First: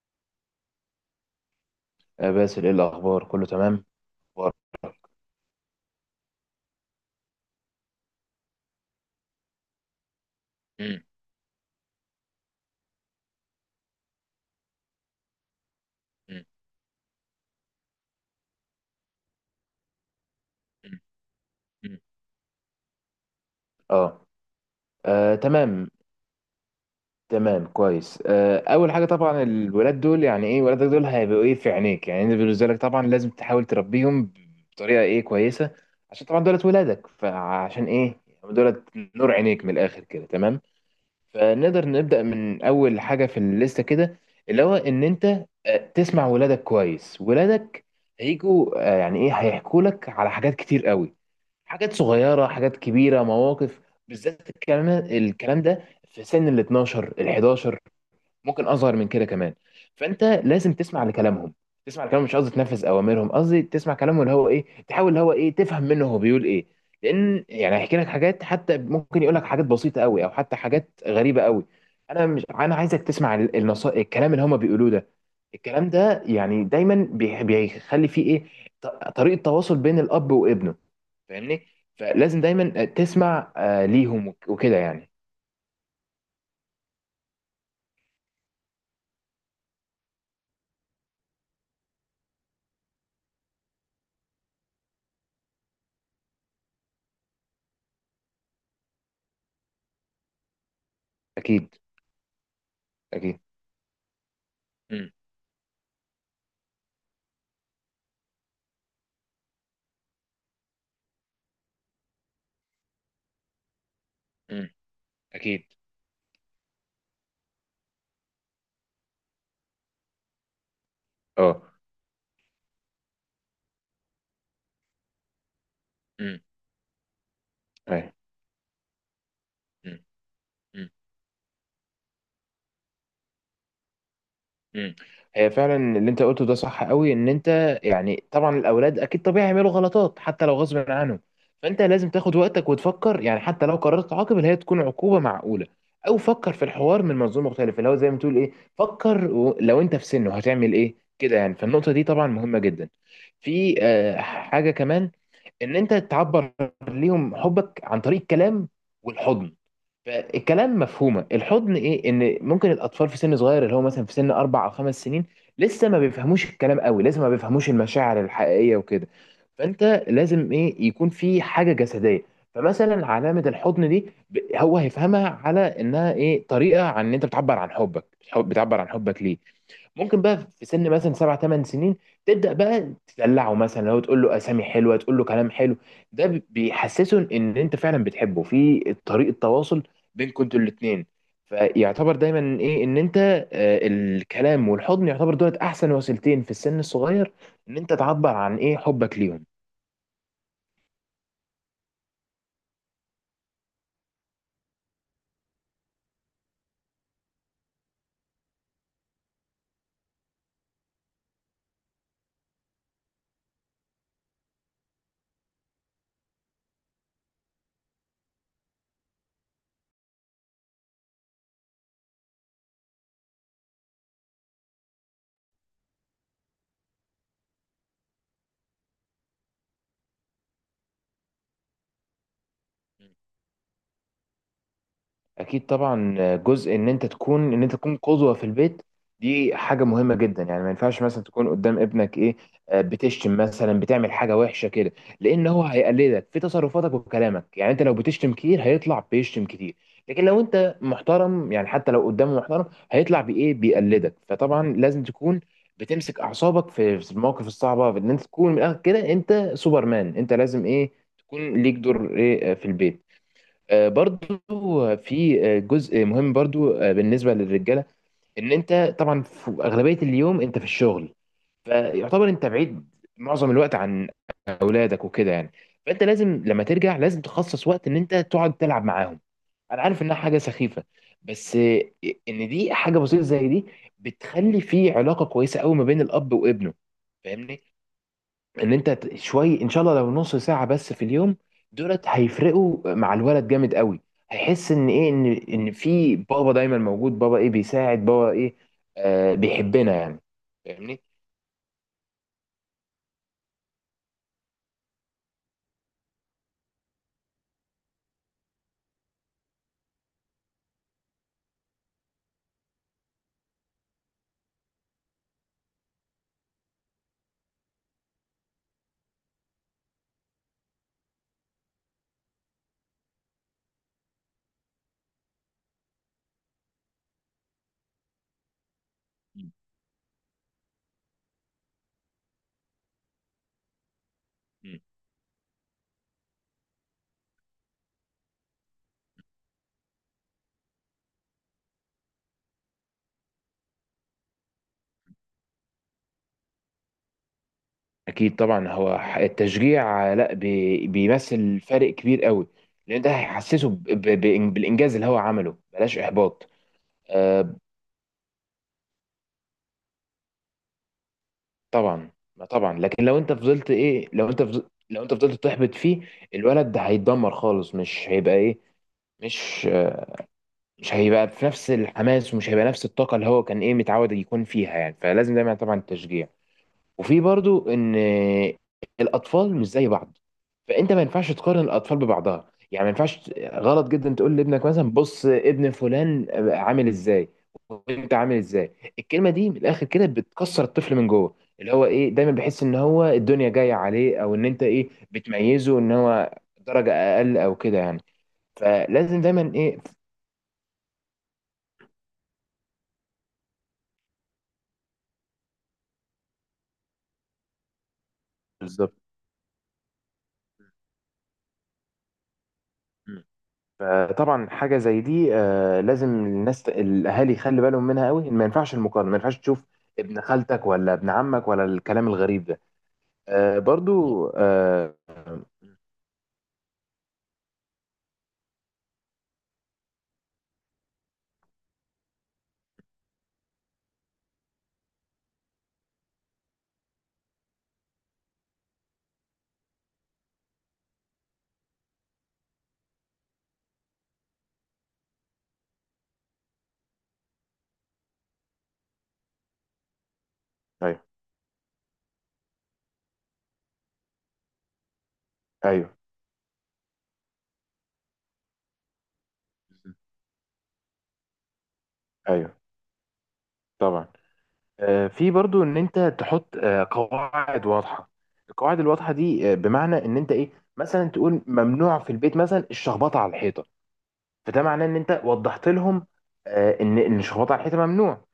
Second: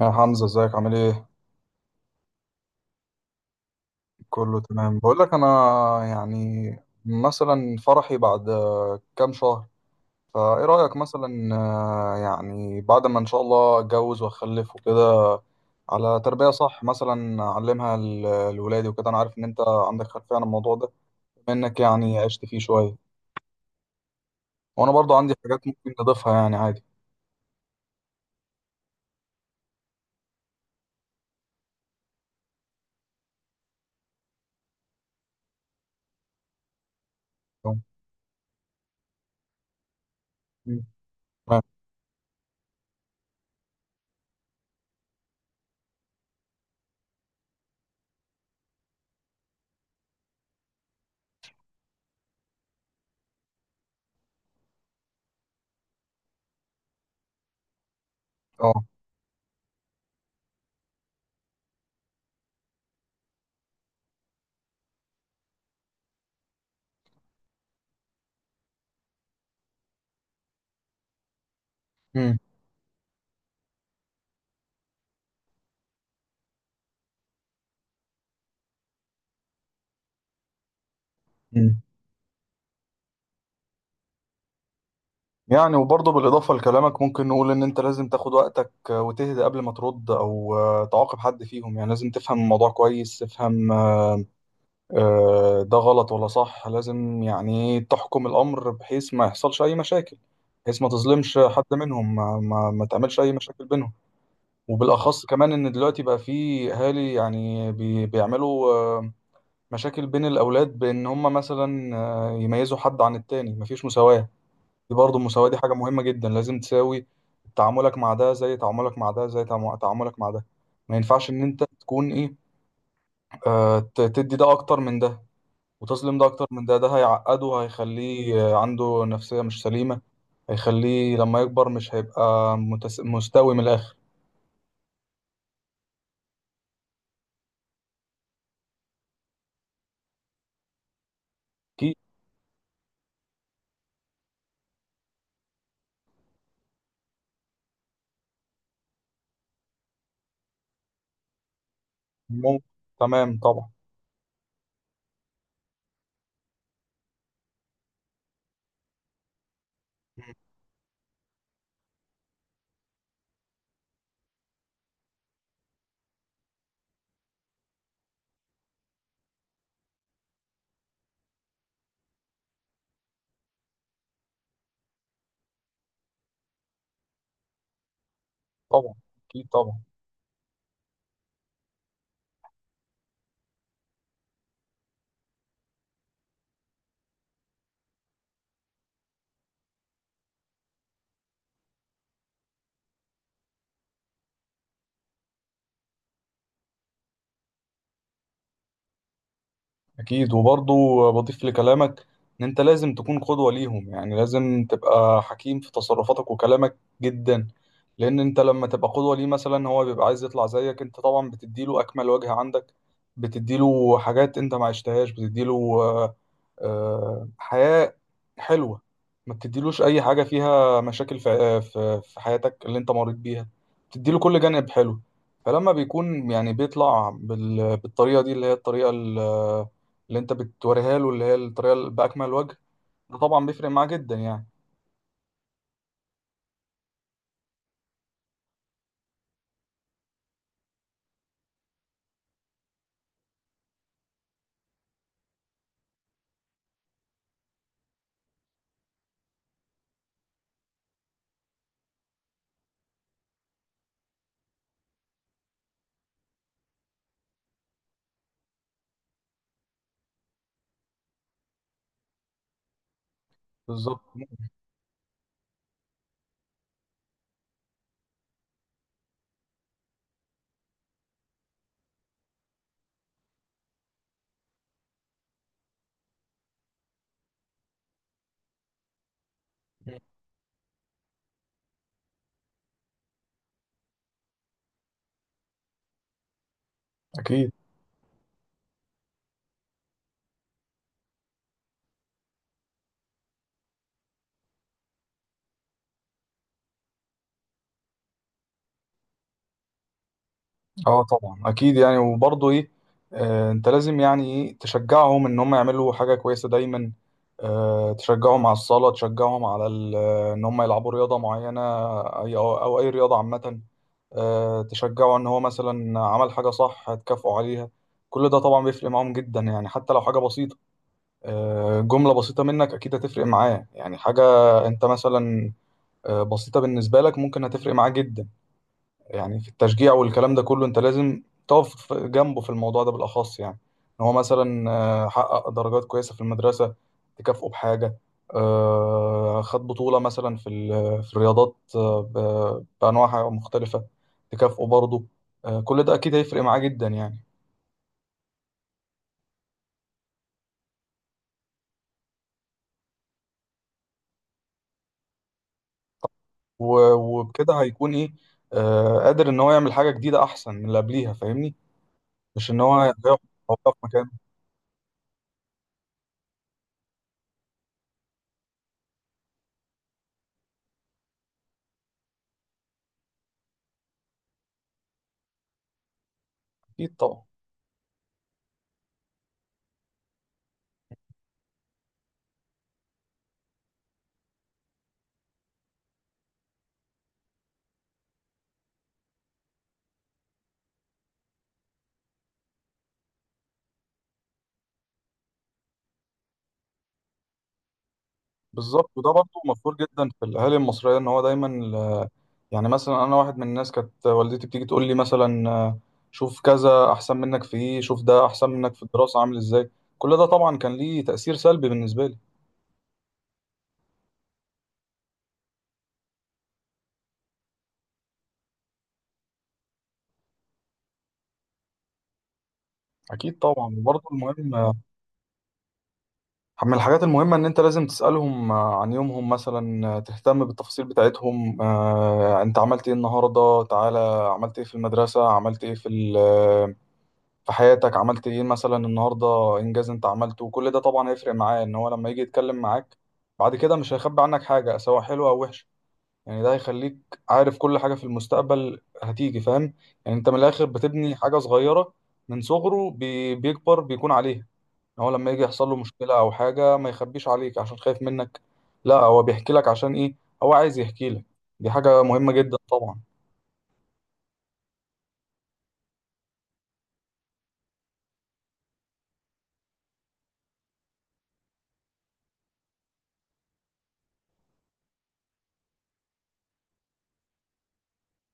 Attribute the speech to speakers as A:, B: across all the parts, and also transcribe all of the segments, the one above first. A: يا حمزة، ازيك عامل ايه؟
B: باسل، ايه الاخبار؟ كله تمام؟ أخبار؟
A: كله تمام. بقول لك انا، يعني مثلا فرحي بعد كام شهر. فايه رأيك
B: مم.
A: مثلا، يعني بعد ما ان شاء الله اتجوز واخلف وكده، على
B: مم.
A: تربية صح. مثلا اعلمها لولادي وكده. انا عارف ان انت عندك خلفية عن الموضوع ده،
B: مم.
A: بما انك
B: مم.
A: يعني عشت فيه شوية.
B: اه.
A: وانا برضو عندي حاجات
B: تمام،
A: ممكن نضيفها يعني عادي.
B: تمام، كويس. اول حاجه طبعا الولاد دول يعني ايه، ولادك دول هيبقوا ايه في عينيك، يعني انت بالنسبه لك طبعا لازم تحاول تربيهم بطريقه ايه كويسه. عشان طبعا دولت ولادك،
A: اه.
B: فعشان ايه يعني دولت نور عينيك من الاخر كده تمام.
A: مم. تمام.
B: فنقدر نبدا من اول حاجه في الليسته كده، اللي هو ان انت تسمع ولادك كويس. ولادك هيجوا، يعني ايه، هيحكوا لك على حاجات كتير قوي، حاجات صغيرة، حاجات كبيرة، مواقف، بالذات الكلام ده في سن ال 12، ال 11، ممكن
A: اه.
B: أصغر من كده كمان. فأنت لازم تسمع لكلامهم، تسمع لكلامهم. مش قصدي تنفذ أوامرهم، قصدي تسمع كلامه، اللي هو إيه، تحاول اللي هو إيه تفهم منه هو بيقول إيه. لأن يعني هيحكي لك حاجات، حتى ممكن يقول لك حاجات بسيطة قوي أو حتى حاجات غريبة قوي. أنا
A: مم.
B: مش أنا عايزك تسمع النصائح، الكلام اللي هما بيقولوه ده. الكلام ده يعني دايما بيخلي فيه إيه، ط- طريقة تواصل بين الأب وابنه، فاهمني.
A: مم.
B: فلازم دايما تسمع ليهم وكده يعني.
A: يعني وبرضه بالإضافة لكلامك ممكن نقول إن أنت لازم تاخد وقتك، وتهدى قبل ما ترد، أو تعاقب حد فيهم. يعني لازم تفهم الموضوع كويس، تفهم ده غلط ولا صح. لازم يعني إيه، تحكم الأمر بحيث ما يحصلش أي مشاكل، بحيث ما تظلمش حد
B: اكيد.
A: منهم، ما تعملش أي
B: اكيد.
A: مشاكل بينهم.
B: امم.
A: وبالأخص كمان إن دلوقتي بقى في أهالي يعني بيعملوا مشاكل بين الأولاد، بإن هم مثلا يميزوا حد عن التاني، مفيش مساواة.
B: امم.
A: دي برضه المساواة دي
B: اكيد.
A: حاجة مهمة جدا. لازم تساوي تعاملك مع ده زي تعاملك مع ده، زي تعاملك مع ده. ما ينفعش إن
B: اه.
A: أنت تكون إيه، آه تدي ده أكتر من ده، وتظلم ده
B: امم.
A: أكتر من ده. ده هيعقده،
B: أيوة.
A: هيخليه عنده نفسية مش سليمة.
B: امم. امم.
A: هيخليه لما يكبر مش هيبقى مستوي من الآخر.
B: امم. هي فعلا اللي انت قلته ده صح قوي، ان انت يعني طبعا الاولاد اكيد طبيعي يعملوا غلطات حتى لو غصب عنهم. فانت
A: أكيد.
B: لازم تاخد وقتك وتفكر، يعني حتى لو قررت تعاقب اللي هي تكون عقوبه معقوله. او فكر في الحوار من منظور مختلف، اللي هو زي ما تقول ايه، فكر لو انت في سنه هتعمل ايه كده يعني. فالنقطه دي طبعا مهمه
A: ممكن.
B: جدا.
A: تمام طبعا.
B: في حاجه كمان، ان انت تعبر ليهم حبك عن طريق الكلام والحضن.
A: مم.
B: فالكلام مفهومه، الحضن ايه، ان ممكن الاطفال في سن صغير، اللي هو مثلا في سن اربع او خمس سنين، لسه ما بيفهموش الكلام قوي، لسه ما بيفهموش المشاعر الحقيقيه وكده. فانت لازم ايه، يكون في حاجه جسديه. فمثلا علامه الحضن دي هو هيفهمها على انها ايه، طريقه عن ان انت بتعبر عن حبك، بتعبر عن
A: طبعا.
B: حبك ليه.
A: أكيد طبعا.
B: ممكن بقى في سن مثلا سبع ثمان سنين تبدأ بقى تدلعه، مثلا لو تقول له أسامي حلوة، تقول له كلام حلو. ده بيحسسه إن أنت فعلا بتحبه، في طريقة تواصل بينكم انتوا الاتنين. فيعتبر دايما إيه، إن أنت الكلام والحضن يعتبر دولت أحسن وسيلتين في السن الصغير، إن أنت تعبر عن إيه حبك ليهم.
A: أكيد. وبرضه بضيف لكلامك، إن أنت لازم تكون قدوة ليهم. يعني لازم تبقى حكيم في تصرفاتك وكلامك جدا. لأن أنت لما تبقى قدوة ليه، مثلا هو بيبقى عايز يطلع زيك. أنت طبعا بتديله أكمل وجه عندك، بتديله حاجات أنت ما عشتهاش، بتديله حياة حلوة. ما بتديلوش أي حاجة فيها مشاكل في آه، في في حياتك اللي أنت مريت بيها. بتديله كل جانب حلو. فلما بيكون يعني بيطلع بالطريقة دي، اللي هي الطريقة اللي أنت بتوريها له، اللي هي الطريقة اللي بأكمل وجه. ده طبعا بيفرق معاه جدا يعني.
B: اكيد طبعا. جزء ان انت تكون، ان انت تكون قدوه في البيت، دي حاجه مهمه جدا. يعني ما ينفعش مثلا تكون قدام ابنك ايه بتشتم، مثلا بتعمل حاجه وحشه كده، لان هو هيقلدك في تصرفاتك وكلامك. يعني انت لو بتشتم كتير هيطلع بيشتم كتير، لكن لو انت محترم يعني حتى لو قدامه محترم هيطلع بايه بيقلدك. فطبعا لازم تكون بتمسك اعصابك في المواقف الصعبه، في ان انت تكون من الاخر كده انت سوبرمان، انت لازم ايه، تكون ليك دور ايه في البيت.
A: بالظبط.
B: برضو في جزء مهم برضو بالنسبة للرجالة، ان انت طبعا في اغلبية اليوم انت في الشغل، فيعتبر انت بعيد معظم الوقت عن اولادك وكده يعني. فانت لازم لما ترجع لازم تخصص وقت ان انت تقعد تلعب معاهم. انا عارف انها حاجة سخيفة، بس ان دي حاجة بسيطة زي دي بتخلي في علاقة كويسة قوي ما بين الاب وابنه،
A: أكيد.
B: فاهمني. ان انت شوي ان شاء الله لو نص ساعة بس في اليوم، دولت هيفرقوا مع الولد جامد قوي. هيحس ان ايه، ان ان في بابا دايما موجود، بابا ايه بيساعد، بابا ايه آه بيحبنا يعني،
A: اه
B: فاهمني.
A: طبعا اكيد. يعني وبرضه ايه، انت لازم يعني ايه تشجعهم ان هم يعملوا حاجه كويسه دايما. تشجعهم على الصلاه، تشجعهم على ان هم يلعبوا رياضه معينه، اي أو اي رياضه عامه. تشجعه ان هو مثلا عمل حاجه صح هتكافئه عليها. كل ده طبعا بيفرق معاهم جدا يعني، حتى لو حاجه بسيطه، جمله بسيطه منك اكيد هتفرق معاه. يعني حاجه انت مثلا بسيطه بالنسبه لك ممكن هتفرق معاه جدا. يعني في
B: مم.
A: التشجيع والكلام ده كله انت لازم تقف جنبه في الموضوع ده بالاخص. يعني ان هو مثلا
B: مم.
A: حقق درجات كويسه في المدرسه تكافئه بحاجه. خد بطوله مثلا في في الرياضات، بانواعها مختلفه، تكافئه برضه. كل ده اكيد هيفرق معاه جدا يعني.
B: اكيد طبعا. هو التشجيع لا بيمثل فرق كبير قوي، لان ده هيحسسه بالانجاز اللي هو عمله، بلاش احباط.
A: و- وبكده
B: آه
A: هيكون ايه، قادر ان هو يعمل حاجه جديده احسن من اللي قبليها. فاهمني؟
B: طبعا. ما
A: مش ان
B: طبعا،
A: هو
B: لكن
A: هيقف،
B: لو انت فضلت
A: هيقف
B: ايه،
A: مكانه.
B: لو انت فضلت تحبط فيه الولد ده هيتدمر خالص. مش هيبقى ايه، مش مش هيبقى في نفس الحماس، ومش هيبقى نفس الطاقة اللي هو كان ايه متعود يكون فيها يعني. فلازم دايما طبعا التشجيع.
A: اكيد
B: وفي
A: طبعا.
B: برضو ان الاطفال مش زي بعض، فانت ما ينفعش تقارن الاطفال ببعضها. يعني ما ينفعش، غلط جدا، تقول لابنك مثلا بص ابن فلان عامل ازاي وانت عامل ازاي. الكلمة دي من الاخر كده بتكسر الطفل من جوه، اللي هو ايه، دايما بيحس ان هو الدنيا جاية عليه، او ان انت ايه بتميزه ان هو درجة اقل او كده يعني.
A: بالظبط. وده
B: فلازم
A: برضه
B: دايما
A: مفروض
B: ايه.
A: جدا في الاهالي المصريه ان هو دايما. يعني مثلا انا واحد من الناس كانت والدتي بتيجي تقول لي مثلا شوف كذا احسن منك في ايه، شوف ده احسن منك في
B: بالظبط.
A: الدراسه عامل ازاي. كل ده طبعا كان ليه تاثير سلبي بالنسبه لي.
B: مم. فطبعا حاجه زي دي لازم الناس الاهالي يخلي بالهم منها قوي. ما ينفعش المقارنه، ما ينفعش تشوف ابن خالتك ولا ابن عمك ولا الكلام الغريب ده.
A: اكيد
B: مم.
A: طبعا. وبرضه
B: برضو
A: المهم من الحاجات المهمه ان انت لازم تسالهم عن يومهم. مثلا تهتم بالتفاصيل بتاعتهم. انت عملت ايه النهارده؟ تعالى، عملت ايه في المدرسه؟ عملت ايه في في حياتك؟ عملت ايه مثلا النهارده، انجاز انت عملته؟ وكل ده طبعا هيفرق معاه ان هو لما يجي يتكلم معاك بعد كده مش هيخبي عنك حاجه، سواء حلوه او وحشه. يعني ده هيخليك عارف كل حاجه في المستقبل هتيجي، فاهم؟ يعني انت من الاخر
B: ايوه.
A: بتبني حاجه صغيره من صغره، بيكبر بيكون عليها. ان هو لما يجي يحصل له
B: ايوه.
A: مشكله او حاجه ما يخبيش عليك عشان خايف منك، لا هو بيحكي لك. عشان
B: بالظبط.
A: ايه؟ هو عايز يحكي لك. دي حاجه مهمه جدا
B: ايوه.
A: طبعا.
B: طبعا. في برضو ان انت تحط قواعد واضحه. القواعد الواضحه دي بمعنى ان انت ايه، مثلا تقول ممنوع في البيت مثلا الشخبطه على الحيطه. فده معناه ان انت وضحت لهم ان الشخبطه على الحيطه ممنوع.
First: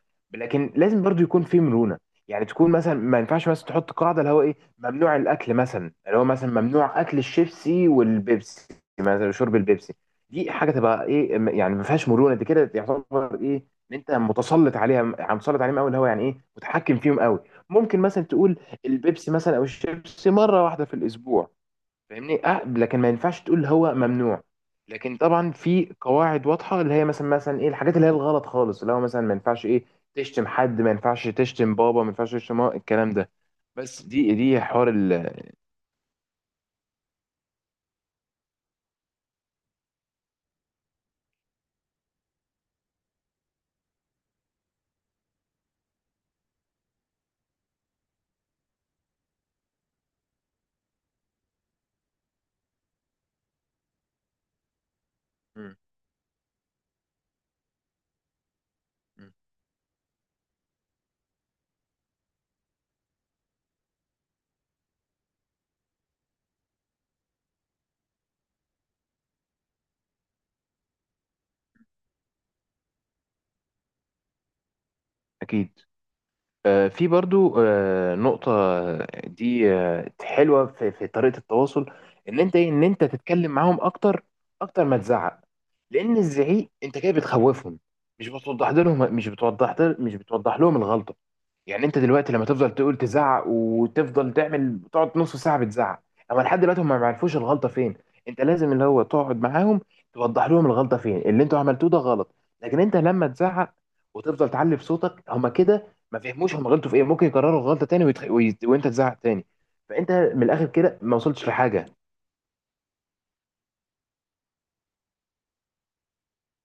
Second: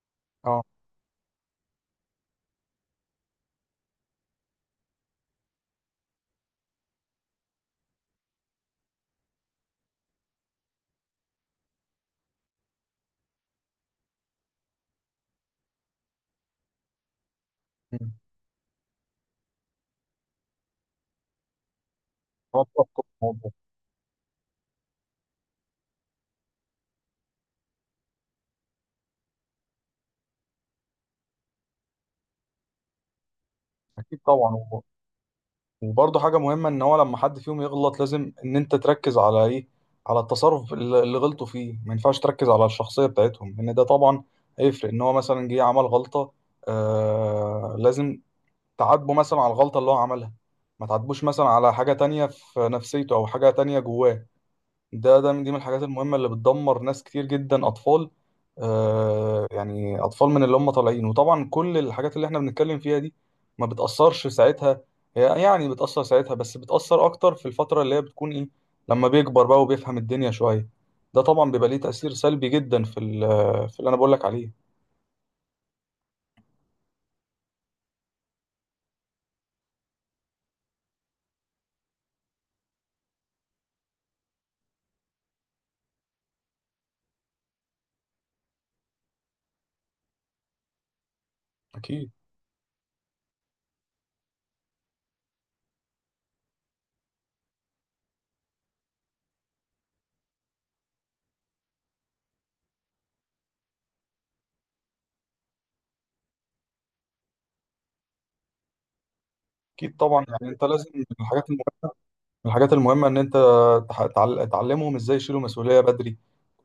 A: اه.
B: لكن لازم برضو يكون في مرونه. يعني تكون مثلا، ما ينفعش مثلا تحط قاعده اللي هو ايه ممنوع الاكل مثلا، اللي هو مثلا ممنوع اكل الشيبسي والبيبسي، مثلا شرب البيبسي. دي حاجه تبقى ايه يعني ما فيهاش مرونه، دي كده يعتبر ايه ان انت متسلط عليها، عم مسلط عليهم قوي، اللي هو يعني ايه متحكم فيهم قوي. ممكن
A: مم.
B: مثلا تقول البيبسي مثلا او الشيبسي مره واحده في الاسبوع، فاهمني. اه.
A: هو
B: لكن
A: بيفكر في
B: ما ينفعش
A: الموضوع.
B: تقول هو ممنوع. لكن طبعا في قواعد واضحه اللي هي مثلا، مثلا ايه الحاجات اللي هي الغلط خالص، اللي هو مثلا ما ينفعش ايه تشتم حد، ما ينفعش تشتم بابا، ما ينفعش تشتم ماما، الكلام ده. بس
A: اكيد
B: دي
A: طبعا.
B: دي حوار ال.
A: وبرضه حاجة مهمة، إن هو لما حد فيهم يغلط لازم إن أنت تركز على إيه؟ على التصرف اللي غلطوا فيه. ما ينفعش تركز على الشخصية بتاعتهم. إن ده طبعا هيفرق. إن هو مثلا جه عمل غلطة، لازم تعاتبه مثلا على الغلطة اللي هو عملها، ما تعاتبوش مثلا على حاجة تانية في نفسيته أو حاجة تانية جواه. دي من
B: مم.
A: الحاجات المهمة اللي بتدمر ناس كتير جدا، أطفال.
B: مم.
A: يعني أطفال من اللي هم طالعين. وطبعا كل الحاجات اللي احنا بنتكلم فيها دي ما بتأثرش ساعتها. هي يعني بتأثر ساعتها، بس بتأثر أكتر في الفترة اللي هي بتكون إيه، لما بيكبر بقى وبيفهم الدنيا شوية. ده طبعا بيبقى ليه تأثير سلبي جدا في في اللي أنا بقول لك عليه.
B: اكيد. في برضو نقطه دي حلوه في, في طريقه التواصل، ان انت ايه، ان انت تتكلم معاهم اكتر، اكتر ما تزعق. لان الزعيق انت كده بتخوفهم، مش بتوضح لهم، مش بتوضح لهم الغلطه. يعني انت
A: أكيد.
B: دلوقتي لما تفضل تقول تزعق وتفضل تعمل تقعد نص ساعه بتزعق، اما لحد دلوقتي هم ما يعرفوش الغلطه فين. انت لازم اللي هو تقعد معاهم، توضح لهم الغلطه فين، اللي انتوا عملتوه ده غلط. لكن انت لما تزعق وتفضل تعلي في صوتك، هم كده ما فهموش هم غلطوا في ايه، ممكن يكرروا الغلطه تاني وانت تزعق تاني.
A: أكيد
B: فانت
A: طبعا.
B: من
A: يعني أنت
B: الاخر
A: لازم
B: كده
A: من
B: ما
A: الحاجات
B: وصلتش
A: المهمة،
B: لحاجه.
A: من الحاجات المهمة إن أنت تعلمهم إزاي يشيلوا مسؤولية بدري.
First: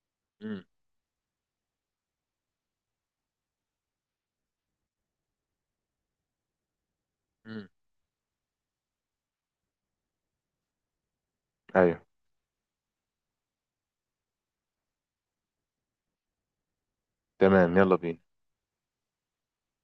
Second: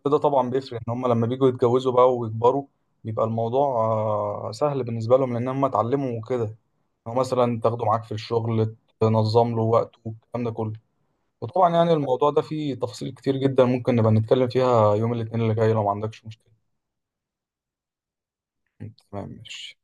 A: ده طبعا
B: امم.
A: بيفرق ان هم لما بيجوا يتجوزوا بقى ويكبروا، بيبقى الموضوع سهل بالنسبه لهم لان هم اتعلموا وكده. هو مثلا
B: امم.
A: تاخده معاك في الشغل تنظم له وقته والكلام ده كله. وطبعا يعني
B: ايوه.
A: الموضوع ده فيه تفاصيل كتير جدا ممكن نبقى نتكلم فيها يوم الاثنين اللي جاي، لو ما عندكش مشكله.
B: تمام، يلا بينا.
A: تمام ماشي.